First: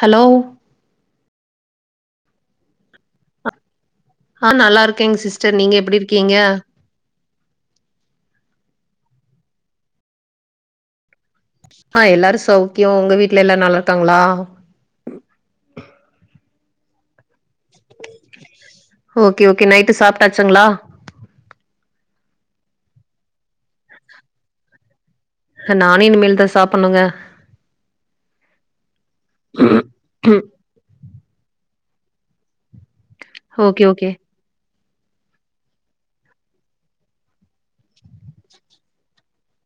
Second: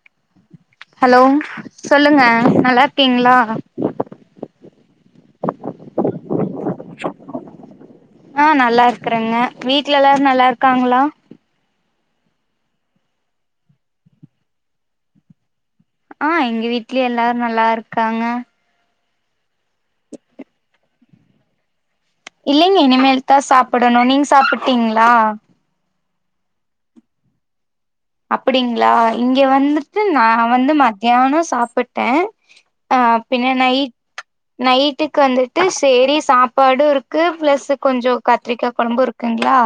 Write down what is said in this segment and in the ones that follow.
Hello hello சொல்லுங்க நல்லாருக்கீங்ளா ஆ நல்லா இருக்கேங் சிஸ்டர் நீங்க எப்டி இருக்கீங்க ஆ நல்லா இருக்கறேங்க வீட்ல எல்லாரு நல்லாருக்காங்களா ஆ எல்லாரு சௌக்கியோ ஒங்க வீட்ல எல்லா நல்லார்க்காங்களா ஆ எங்க வீட்லயு எல்லாரு நல்லாருக்காங்க ஓகே ஓகே நைட்டு சாப்டாச்சுங்ளா இல்லைங்க இனிமேல் தா சாப்படனு நீங்க சாப்பிட்டீங்ளா நானே இனிமேல் தா சாப்புட்னுங்க அப்டிங்களா இங்க வந்துட்டு நா வந்து மத்தியானோ சாப்பிட்டே ஆ பின்ன ஓகே நைட் ஓகே நைட் வீட்க்கு வந்துட்டு சேரி சாப்பாடு இருக்கு பிளஸ் கொஞ்சோ கத்ரிக்கா கொழம்பு இருக்குங்ளா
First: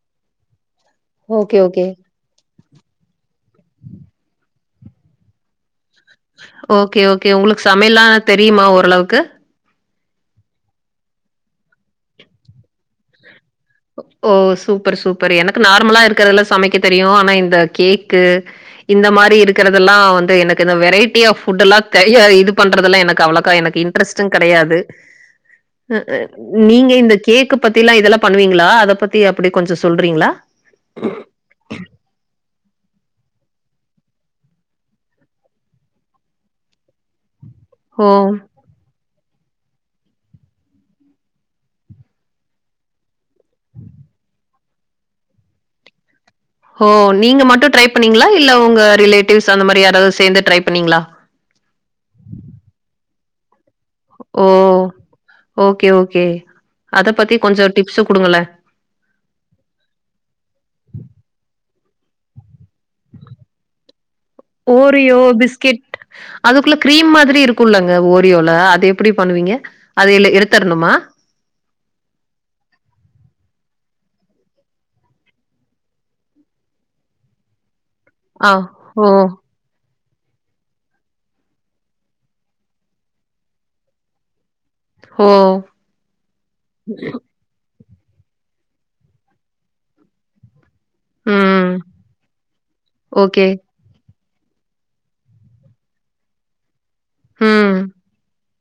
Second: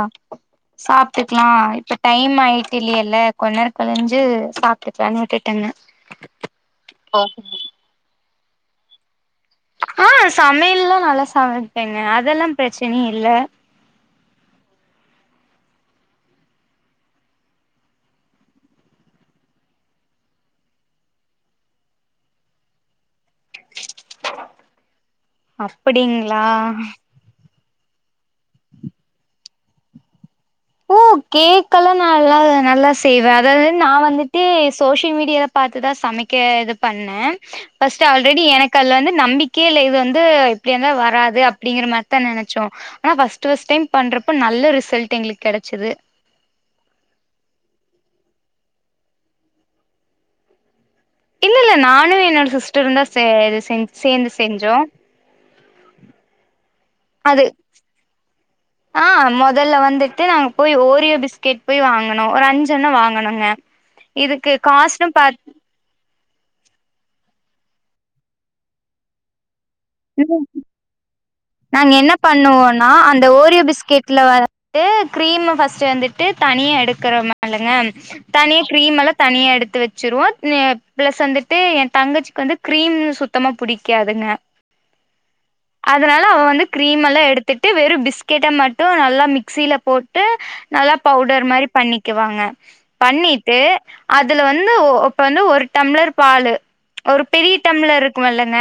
சாப்ட்டுக்லா ஓகே ஓகே இப்ப டைம் ஆயிட்டு இல்லேல கொஞ்ச நேர கழிஞ்சு சாப்ட்டுக்லானு விட்டுட்டேங்க ஓகே ஓ ஓகே ஒங்ளுக்கு சமையல்லா தெரிமா ஓரளவுக்கு ஆ சமையல்லா நல்லா சமப்பே நா அதெல்லா பிரச்சனையே இல்ல ஓ சூப்பர் சூப்பர் எனக்கு நார்மலா இருக்கறததெல்லா சமைக்க தெரியு ஆனா இந்த கேக்கு இந்த மாரி இருக்கறதெல்லா வந்து எனக்கு இந்த வெரைட்டியா ஃபுட் எல்லா தெரியாது இது பண்றதெல்லா எனக்கு அவ்ளோ எனக்கு இன்ட்ரெஸ்டு கெடையாது அப்படிங்களா நீங்க இந்த கேக்கு பத்திலா இதெல்லா பண்ணுவீங்ளா அத பத்தி அப்டி கொஞ்சோ சொல்றீங்ளா ஓ கேக் எல்லா நல்லா நல்லா செய்வே அதாது நா வந்துட்டு சோஷியல் மீடியால பாத்து தா சமைக்க இது பண்ணே ஓ ஃபர்ஸ்ட்டு ஆல்ரெடி எனக்கு அதுல வந்து நம்பிக் கே இல்ல இது வந்து எப்டியா இருந்தாலு வராது அப்பிடிங்கற மாரிதா நெனைச்சோ ஆனா ஃபர்ஸ்ட் ஃப்ஸ்ட் டைம் பண்றப்ப ந ல்ல ரிசல்ட் எங்ளுக்கு கெடைச்சது ஒ நீங்க மட்டு ட்ரை பண்ணீங்ளா இல்ல ஒங்க ரிலேட்டிவ்ஸ் அந்த மாரி யாராது சேந்து ட்ரை பண்ணீங்களா இல்ல இல்ல நானு என்னோட சிஸ்டரு தா சே இது செஞ் சேந்து ஓ செஞ்சோ ஓகே ஓகே அத பத்தி அது கொஞ்சோ டிப்ஸு குடுங்களே. ஆ மொதல வந்துட்டு நாங்க போய் ஓரியோ பிஸ்கெட் போய் வாங்கணு ஒரு அஞ்சண்ண வாங்கனோங்க இதுக்கு காஸ்ட்னு ஓரியோ பாத் பிஸ்கெட் அதுக்குள்ள கிரீம் மாதிரி ரி இருக்குல்லங்க ஓரியோல அது எப்புடி பண்ணுவீங்க அது எலே எடுத்தர்ணுமா நாங்க என்ன பண்ணுவோன்னா அந்த ஓரியோ பிஸ்கெட்ல வந்துட்டு கிரீம்ம ஃபர்ஸ்ட்டு வந்துட்டு தனி னியா எடுக்குறோமா இல்லங்க ஆ தனி ஓ கிரீமெல்லா தனியா எடுத்து வச் ச்சிருவோ அ பிளஸ் வந்துட்டு என் தங்கச்சிக்கு வந்து கிரீம் சுத்தமா புடிக்காதுங்க ஒ அதனால அவ வந்து கிரீமெல்லா எடுத்துட்டு வெறு பிஸ்கெட்ட மட்டு நல்லா மிக்சில போட்டு நல்லா பவுடர் மாரி ம் பண்ணிக்குவாங்க ஓகே. பண்ணிட்டு அதுல வந்து ஒ இப்ப வந்து ஒரு டம்ளர் பாலு ஒரு பெரிய ம் டம்ளர் இருக்குவல்லங்க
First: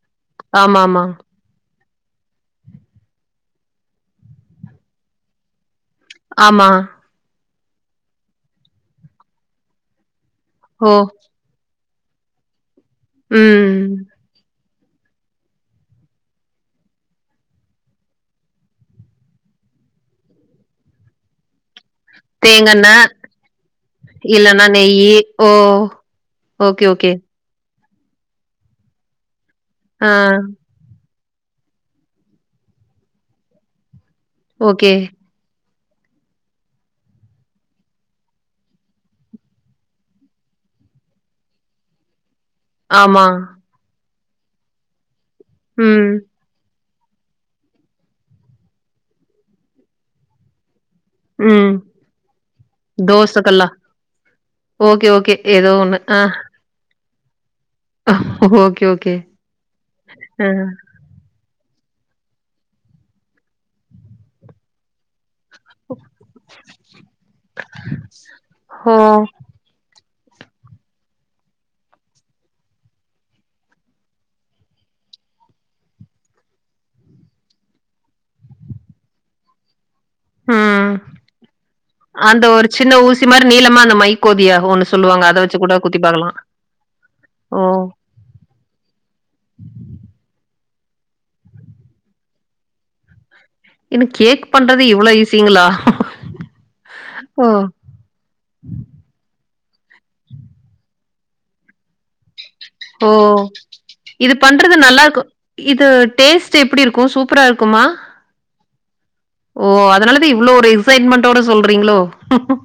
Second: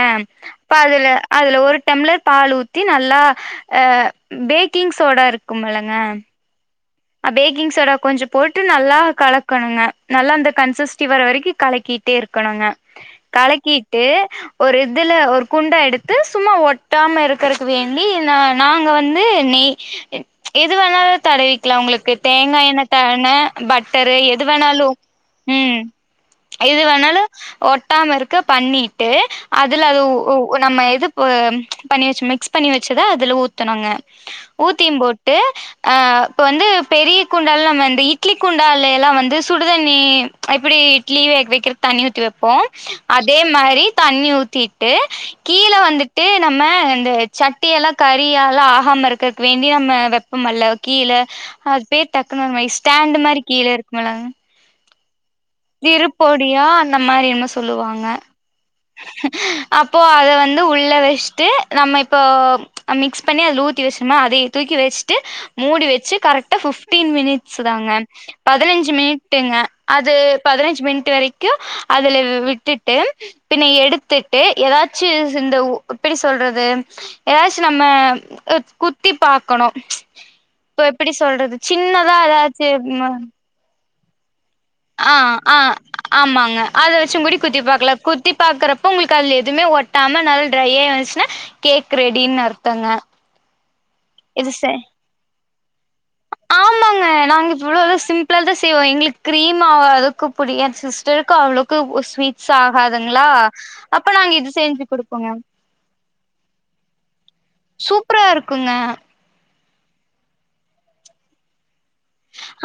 அப்ப ஆமாமா. அதுல அதுல ஒரு டம்ளர் பால் ஊத்தி நல்லா அ பேக்கிங் சோடா இருக்குமல்லங் ஆமா பேக்கிங் சோடா கொஞ்சோ போட்டு நல்லா கலக்கணுங்க நல்லா அந்த ஓ கன்சஸ்டி வர வெரிக்கி கலக்கிட் டே இருக்கணுங்க ம். கலக்கிட்டு ஒரு இதுல ஒரு குண்டா எடுத்து சும்மா ஒட்டாம இருக்குறக்கு வேண்டி ந நாங்க வந்து நெ ய் எது வேணாலு தடவிக் கு தேங்காயெண்ண தேங்கெண்ண தான பட்டரு எது இல்லன்னா வேணாலு நெய்யி. ஓ! ம் எது ஓகே, ஓகே. வேணாலு ஒட்டாம இருக்க பண்ணிட்டு அதுல அது ஆ, ஒ நம்ம எதுப் ஒ பண்ணி வெச்சி மிக்ஸ் பண்ணி வெச்சத அதுல ஊத்தனுங்க ஓகே. ஊத்தியும் போட்டு அ இப்போ வந்து பெரிய குண்டால்லா வந்து இட்லி குண்டால்லே எல்லா வந்து சுடுதண்ணி எப்படி இட்லி வேகவெக்கற தண்ணி ஊத்தி வெப் போ ஆமா. அதே மாதிரி தண்ணி ஊத்திட்டு கீழ ம், வந்துட்டு நம்ம அ சட்டி எல்லா கறியால்லா ஆகாமருக்கக்கு வேண்டி நம்ம வெப்பம்மல்ல கீழ ம். அது பேர் டக்குன்னு வரமாட்டிங் ஸ்டாண்டு தோச மாரி கீழ கல்லா. இருக்குமல்லங் ஓகே ஓகே ஏதோ ஒண்ணு. ஆ. இருப்போடியான் இந்த மாரி என்னம்மோ சொல்லுவாங்க ஓகே, ஓகே. அப்போ அத ஆ. வந்து உள்ள வெஷ்ட்டு நம்ம இப்போ மிக்ஸ் பண்ணி அதுல ஊத்தி வெஷ்டும்ணா அதைய தூக்கி வெஷ்ட்டு மூடி வெச்சி கரெக்டா ஃபிஃப்டீன் மினிட்ஸ் தாங்க பதினஞ்சி ஓ! மினிட்டுங்க அது பதினஞ்சி மினிட்டு் வெரைக்கு அதுல விட்டுட்டு பின்ன எடுத்துட்டு ஏதாச்சி இந்த எப்படி சொல்றது ஏதாச்சி நம்ம அ குத்தி பாக்கணு இப்ப ம். எப்படி சொல்றது சின்னதா அந்த ஒரு ஏதாச்சி சின்ன ம ஊசி மாரி நீளமா அந்த மைக்கோதியா ஒண்ணு அ சொல்லுவாங்க. அத அ வச்சு கூட குத்தி பார்க்கலாம். ஆமாங்க அத வச்சுங் குடி குத்தி ஓ! பாக்கல குத்தி பாக்குறப்ப உங்களுக்கு அது எதுவுமே ஒட்டாம நல்ல ட்ரைய வந்துச்சின்னா கேக் ரெடினு அர்த்தங்க இன்னு கேக் இது செ பண்றது இவ்ளோ ஈசிங்களா ஆமாங்க நாங்க இவ்ளோதா சிம்பிளா தா செய்வோ எங்களுக்கு கிரீம் மா அதுக்கு புடி என் சிஸ்டருக்கு அவ்ளோக்கு ஸ்வீட் ஓ! சாகாதுங்களா அப்ப நாங்க இது பண்றது செஞ்சி நல்லாருக்கும். கொடுப்போங்க இது டேஸ்ட் எப்படி இருக்கும்? சூப்பரா சூப்பரா இருக்குங்க ஒ அதனாலத் இவ்ளோ ஒரு எக்ஸைட்மெண்டோட சொல்றீங்களோ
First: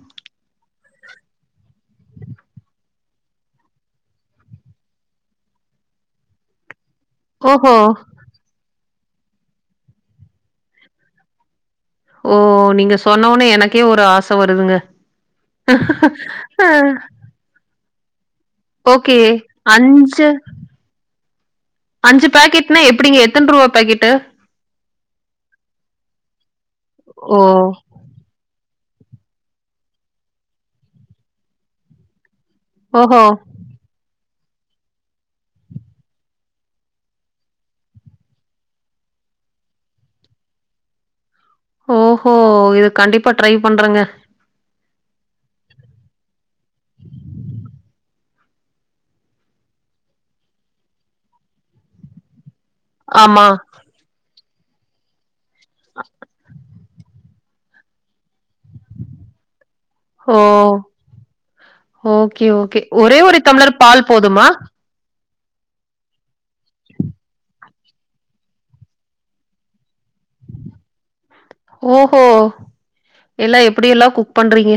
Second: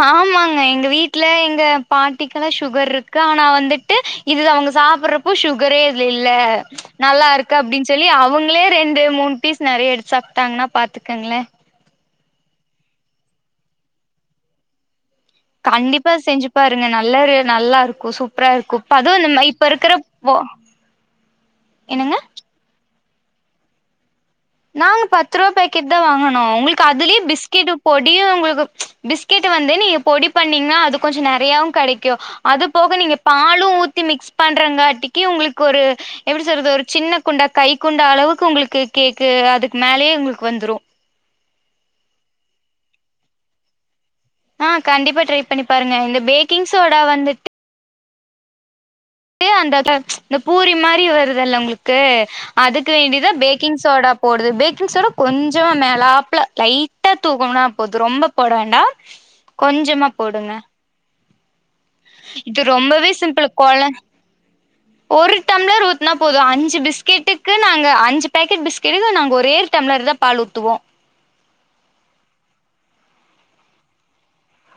ஆமாங்க எங்க வீட் டுல எங்க பாட்டிக்குல்லா சுகர்ருக்கு ஆனா வந்துட்டு இது அவங்க சாப்புற்றப்போ சுகரே இதுல இல்ல நல்லாருக்கு ஓஹோ! அப்டின் சொல்லி அவுங்களே ரெண்டு மூணு பீஸ் நெறைய எடுத்து சாப்ட்டாங்கன்னா பாத்துக்கங்ளே ஒ நீங்க சொன்ன ஒட்னே எனக்கே ஒரு ஆச வருதுங்க கண்டிப்பா செஞ்சி அ பாருங்க நல்லாரு நல்லாருக்கோ சூப் ஓகே அஞ்சு என்னங்க அஞ்சு பேக்கெட்னா எப் ப்டிங்க எத்தன் ரூபா பாக்கெட்டு நாங்க பத்து ரூபா பேக்கெட் தா வாங்குனோ உங்குள்கு அதுலயே ஓ! பிஸ்கெட் பொடியு உங்குள்கு பிஸ்கெட்ட வந்து நீங்க பொடி பண்ணீங்னா அது கொஞ்ச நறையாவு கெடைக்கூ அது போக நீங்க ஓஹோ! பாலூ ஊத்தி மிக்ஸ் பண்றங்காட்டிக்கி உங்குளுக்கு ஒரு எப்டி சொல்றது ஒரு சின்ன குண்டா கை குண்டா அளவுக்கு உங்குளுக்கு கேக் கு அதுக்கு மேலேயே உங்குளுக்கு வந்துரூ ஓஹோ இது கண்டிப்பா ட்ரை பண்றேங்க ஆ கண்டிப்பா ட்ரை பண்ணி பாருங்க இந்த பேக்கிங் சோடா வந்துட் டு அந்த ட்ர இந்த பூரி மாரி வருதுல்ல உங்குளுக்கு அதுக்கு வேண்டிதா ஆமா. பேக்கிங் சோடா போடுது பேக்கிங் சோடா கொஞ்சமா மேலாப்ல லைட் டா தூவம்னா போது ரொம்ப போட வேண்டா கொஞ்சமா ஓ! போடுங்க ஓகே இது ஓகே ரொம்பவே ஒரே ஒரு சிம்பிள் கொழ டம்ளர் பால் போதுமா ஒரு டம்ளர் ஊத்துனா போது அஞ்சு பிஸ்கெட்டுக்கு நாங்க அஞ்சு பாக்கெட் பிஸ்கெட்கு நாங்க ஒரே ஒர் டம்ளர் தா பால் ஊத்துவோ ஓஹோ எல்லா எப்டியெல்லா குக் பண்றீங்க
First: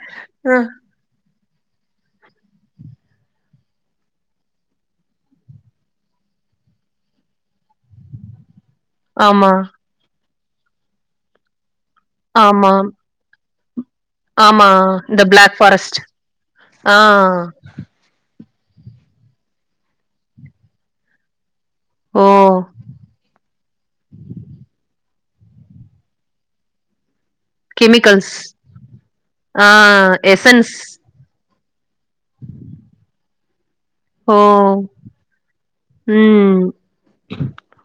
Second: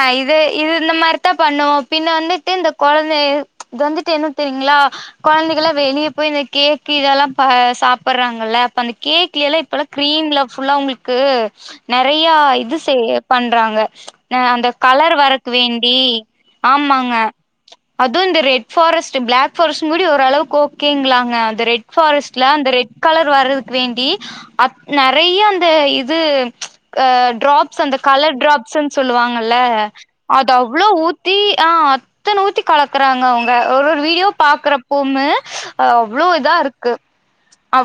ஆ இது அ. இது இந்த மார் டா பண்ணுவோ பின்ன வந்துட்டு இந்த கொழந்தே வந்துட்டு என்ன தெரியுங்ளா கொழந்தைகலா வெளியே போ இந்த கேக்கு இதெல்லா ப சாப்புர்றாங்கல்ல அந்த ஆமா, கேக்லேலா இப்பல்லா க்ரீம்ல ஃபுல்லா உங்குளுக்கு நறையா ஆமா, இது செய பண் ஆ அந்த ஆமா. கலர் இந்த வரக்கு பிளாக் வேண்டி ஃபாரஸ்ட். ஆ. ஆமாங்க அதுவு இந்த ரெட் ஃபாரஸ்ட்டு பிளாக் ஃபாரஸ்ட்டுங் கூடி ஓளவுக்கு ஓகேங்ளாங்க அந்த ரெட் ஓ! ஃபாரஸ்ட்ல அந்த ரெட் கலர் வரதுக் வேண்டி அப் ந றைய அந்த இது அ ட்ராப்ஸ் அந்த கெமிக்கல்ஸ். கலர் சென்ஸ் சொல்லுவாங்கல்ல ஆ அது எசன்ஸ். அவ்ளோ ஊத்தி தி ஆ அத்தன ஊத்தி கலக்குறாங்க அவுங்க ஒரு ஒரு வீடியோ ஓ! பாக்குறப்போமே அவ்ளோ ம். இதார்க்கு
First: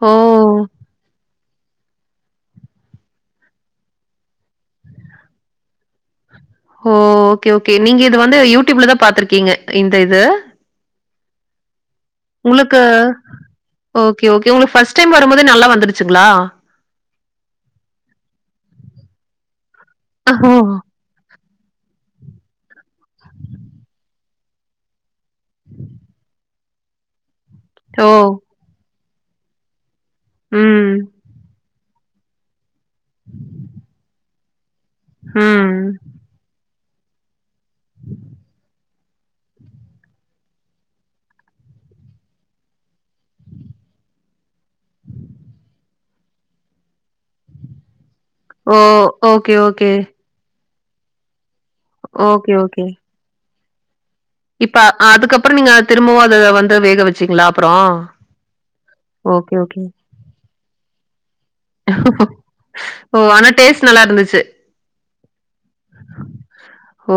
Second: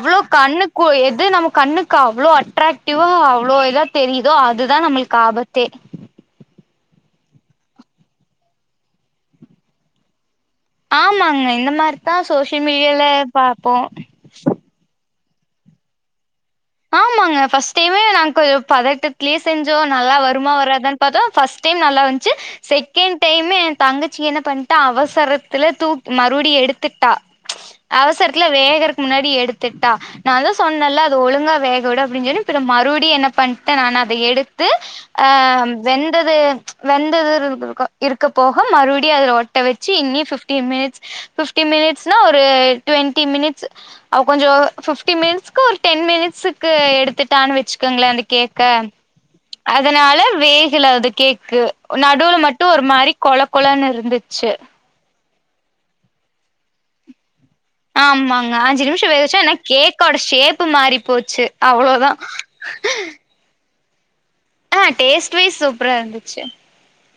ஓ! கண்ணுக்கு எது நமக் கண்ணுக்கு அவ்ளோ அட்ராக்டிவா அவ்ளோ இதா தெரியுதோ அதுதா நம்ளுக்கு ஆபத் தே ஹோ ஓகே ஓகே நீங்க இது வந்து யூடியூப்ல தா பாத்துருக்கீங்க இந்த இது ஆமாங்க இந்த மார் உங்குளுக்கு ஓகே ஓகே உங்குளுக்கு ஃபர்ஸ்ட் டைம் வரும்போதே நல்லா வந்துருச்சுங்களா ஆமாங்க ஃபர்ஸ்ட் டைமே நாங் கொஞ்ச பதட்டத்லயே செஞ்சோ நல்லா வருமா ஓ! வராதான் பாத்தா ஃபஸ் டைம் நல்லா வந்த்ச்சு செகண்ட் டைம் எந்தங்கச்சி என்ன பண்ட்டா அவசரத்துல தூக் மறுபடி எ எடுத்துட்டா ஓ! அவசரத்துல வேகறக் முன்னாடி எடுத்துட்டா நா தா ம். சொன்னேல்ல அது ஒழுங்கா வேக விடு அப்டின் சொல்லி திரும் மறுப்டி என்ன பண்ட்டேனா நா அத எடுத் து ஆ ம். வெந்தது வெந்தது இருஇருஇருக்க இருக்க போக மறுப்டி அத ஒட்ட வச்சு இன்னி ஃபிஃப்டி மினிட்ஸ் ஃபிஃப்டி மி னிட்ஸ்னா ஒரு ட்வெண்டி மினிட்ஸ் ஆ கொஞ்சோ ஃபிஃப்டி மினிட்ஸ்கொர் டென் மினிட்ஸுக் கு எடுத்துட்டான் வச்சுக்கோங்ளே அந்த கேக்க ஓ! Okay, okay. அதனால வே க்ல அது கேக்கு நடுல ஓகே, மட்டூ ஒரு ஓகே. மாரி கொழ கொழன்னுர்ந்து இப்ப அதுக்கப்றோ நீங்க திரும்பவூ அத வந்து வேக வச்சீங்களா அப்புறம்? ஆமாங்க அஞ்சு நிமிஷோ வேகவ்ச்சே ஆனா ஓகே, ஓகே. கேக்கோட ஷேப்பு மாறி போச்சு அவ்ளோதா ஓ! ஆனா டேஸ்ட் நல்லா இருந்துச்சு. ஆ டேஸ்ட் வைஸ் சூப்ராந்துச்சு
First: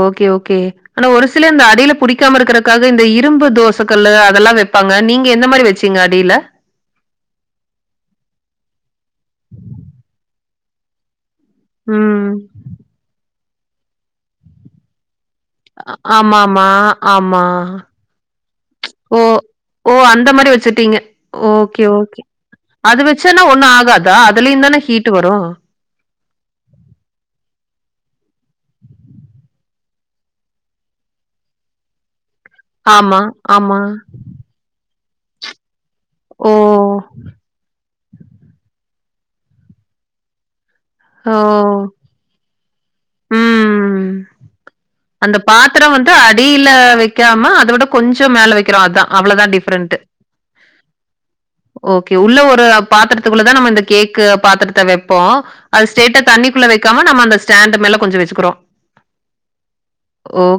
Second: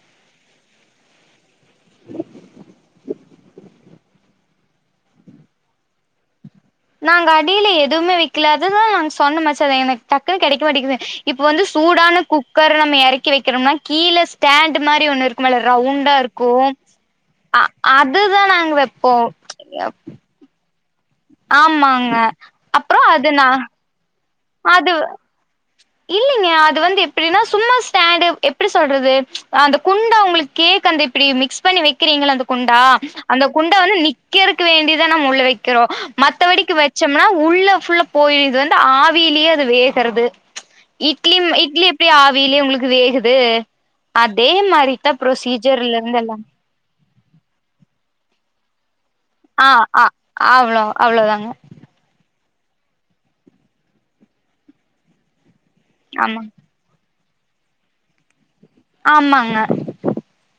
ஓகே ஓகே ஆனா ஒரு சில இந்த அடியில புடிக்காம இருக்கிறக்காக இந்த இரும்பு தோஸ் சக்கல்லு அதெல்லா வெப்பாங்க நீங்க எந்த மாரி வச்சீங்க அடியில நாங்க அடியில எதுவுமே வக்கலாதுதா நாங்க சொன்னமாச்சேதா எனக்கு டக்குன்னு கெடைக்க மாட்டேக்குது இப்ப வந்து சூடான ம் குக்கர் நம்ம எறக்கி வெக்கிறோம்னா கீழே ஸ்டாண்டு மாரி ஒன்னுர்க் க்மேல அ ரவுண்டாருக்கூ ஆமாமா, ஆமா. ஆ அதுதா நாங் வெப்போ ஓ ஓ அந்த மாரி வச்சுட்டீங்க ஓகே ஆமாங்க ஓகே அது அப்றோ வச்சன்னா நா ஒன்னு ஆகாதா அதுலத்தானா அது ஹீட் வரும் இல்லைங்க [inaudible] அது வந்து எப்படின்னா சும்மா ஸ்டாண்ட் எப்படி சொல்றது அந்த குண்ட உங்களுக்கு கேக் அந்த எப்படி மிக்ஸ் பண்ணி வைக்கிறீங்கள அந்த குண்டா ஆமா, அந்த குண்டா ஆமா. வந்து நிக்கிறதுக்கு வேண்டிதான் நம்மா உள்ள வைக்கிறோ ஓ! மத்தவடிக்கு வச்சோம்னா உள்ள புல்ல போயிருது வந்து ஆவியிலயே அது வேகறது ஓ! இட்லி இட்லி எப்படி ஆவிலயே உங்களுக்கு வேகுது ம். அதே மாரித்தா அந்த பாத்திரம் ப்ரொசீஜர்ல வந்து இருந்து எல்லா அடியில வைக்காம அத விட கொஞ்ச மேல வைக்க அவ்வளோதான் ஆ டிபரெண்ட்டு ஆ அவ்ளோ அவ்ளோதாங்க ஓகே உள்ள ஒரு பாத்திரத்துக்குள்ள தான் நம்ம இந்த கேக் பாத்திரத்தை வைப்போம் அது ஸ்டேட்ட ஆமா தண்ணிக்குள்ள வைக்காம நம்ம அந்த ஸ்டாண்ட் மேல கொஞ்ச வச்சக்கிறோ ஆமாங்க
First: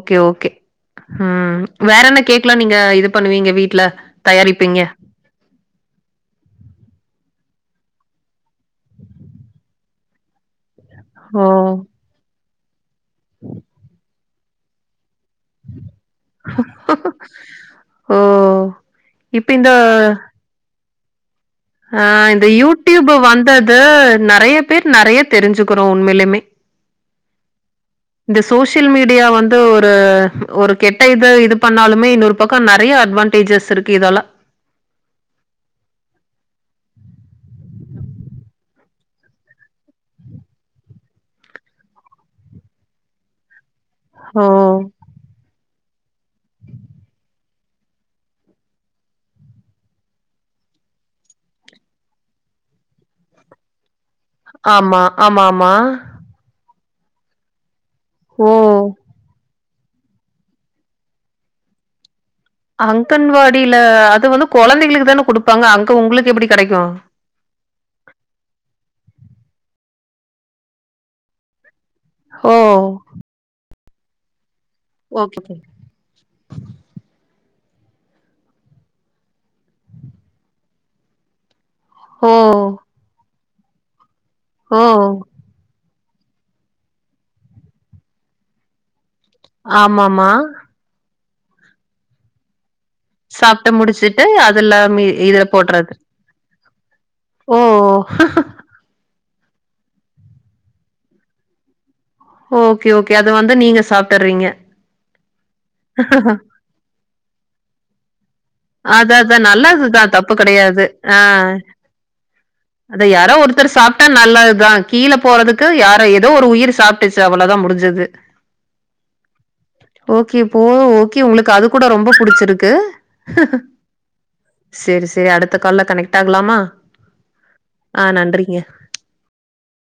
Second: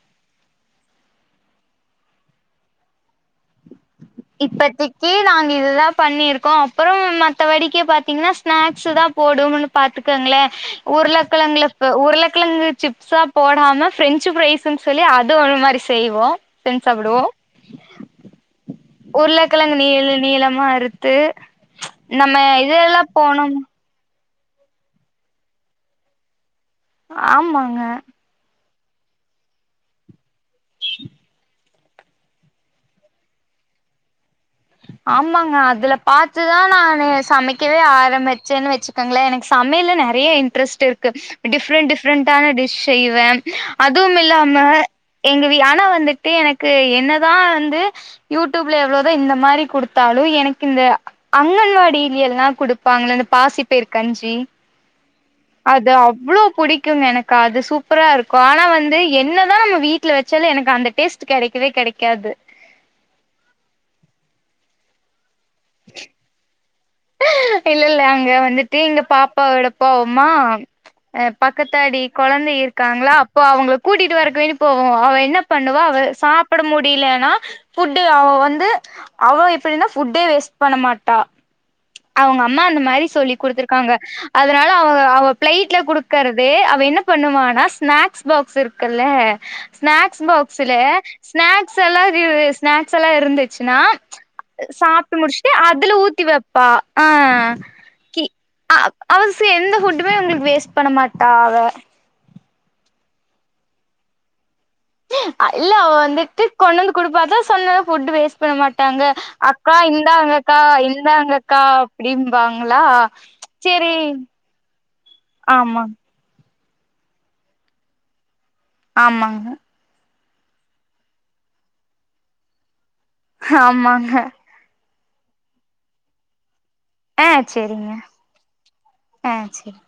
ஓகே ஓகே வேற என்ன கேக்கலா நீங்க இது பண்ணுவீங்க வீட்டுல இப்பத்தக்கு நாங்க இதுதான் பண்ணிருக்கோ அப்புறம் மற்ற வடிக்க பாத்தீங்கன்னா ஸ்நாக்ஸ் தான் போடும்னு பாத்துக்கங்கலே ஓ! உருளைக்கிலங்கள உருள சிப்ஸா போடாம பிரெஞ்சு பிரரைஸ்சுன்னு சொல்லி அது அ ஒரு மாதிரி செய்வோ செஞ்சு சாப்பிடுவோ ஓ! இப்ப இந்த உருளைக்கிழங்கு நீள நீளமா அறுத்து அ நம்ம இந்த இதெல்லா யூடுப் போனோம் வந்தது நிறைய பேர் நிறைய தெரிஞ்சுக்கிறோம் உண்மையிலயுமே ஆமாங்க இந்த சோசியல் மீடியா வந்து ஒரு ஒரு கெட்ட இது இது பண்ணாலுமே இன்னொரு பக்கம் நிறைய அட்வான்டேஜஸ் இருக்கு இதால ஆமாங்க அதுல பாத்துதான் நானு சமைக்கவே ஆரம்பிச்சேன்னு வச்சுக்கோங்களே எனக்கு சமை சமையல்ல நிறைய இன்ட்ரெஸ்ட் இருக்கு டிப்ரெண்ட் டிப்ரெண்டான டிஷ் செய்வே அதுவும் ஓ! இல்லாம எங்கா வி ஆன வந் வந்துட்டு எனக்கு என்னதான் வந்து யூடுபில எவ்வளோதான் இந்த மாதிரி கொடுத்தாலும் எனக்கு இந்த அங்கன்வாடி எல்லாம் கொடுப்பாங்கள இந்த பாசிப்பயிரு கஞ்சி ஆமா, ஆமாமா. அது அவ்வளவு புடிக்குங்க எனக்கு அது சூப்பரா இருக்கு ஓ! ஆனா வந்து என்ன அதான் நம்ம வீட்டுல வச்சாலும் எனக்கு அந்த டேஸ்ட் கிடைக்கவே கிடைக்காது அங்கன்வாடியில அது வந்து குழந்தைகளுக்கு தானே குடுப்பாங்க அங்க உங்களுக்கு எப்படி கிடைக்கு இல்ல இல்ல அங்க வந்துட்டு எங்க பாப்பாவிட போவமா அ பக்கத்தாடி குழந்தை ஓ! இருக்காங்களா அப்போ அவங்களை கூட்டிட்டு வரக்கவேன்டி போவம் அவள் என்ன ஓகே பண்ணுவா அவ சாப்பிட முடியலன்னா புட்டு அவன் வந்து அவன் எப்படின்னா புட்டே வேஸ்ட் பண்ண மாட்டா ஓ அவங்க அம்மா அந்த மாதிரி சொல்லி்டுத்துருக்காங்க அதனால ஓ அவங்க அவ பிளைட்ல குடுக் இருக்கறது அவ என்ன பண்ணுவானா ஸ்நாக்ஸ் பாக்ஸ் இருக்கல்ல ஸ்நாக்ஸ் ஆமாமா பாக்ஸ்ல ஸ்நாக்ஸ் எல்லாம் ஸ்நாக்ஸ் எல்லாம் சாப்ட்டு இருந்துச்சுன்னா முடிச்சுட்டு அதுல மீ சாப்பிட்டு இதுல முடிச்சுட்டு போட்றது அதுல ஊத்தி வ ப்ப ஆ ஓ கி அவ எந்த புட்டுமே உங்களுக்கு வேஸ்ட் பண்ண மாட்டா அவ ஓகே ஓகே அது வந்து நீங்க சாப்பிடறீங்க இல்ல அவன் வந்துட்டு கொண்டு வந்து கொடுப்பா அதான் சொன்னத புட் வேஸ்ட் பண்ண மாட் ங்க அதா அதா அக்கா நல்லதுதா இந்தாங்க தப்பு அக்கா கெடையாது ஆ இந்தாங்க அக்கா அப்படிபாங்களா சரி சாப்பிட்டா நல்லாதுதான் கீழே போறதுக்கு யாரோ ஏதோ ஒரு உயிர் சாப்பிட்டுச்சு அவ்வளவுதான் முடிஞ்சது ஆமாங்க ஓகேப்ப ஓகே உங்களுக்கு அது கூட ரொம்ப புடிச்சிருக்கு ஆமாங்க சரி சரி அடுத்த காலல கனெக்ட் ஆகலாமா ஆ சரிங்க ஆ நன்றிங்க ஆ சரி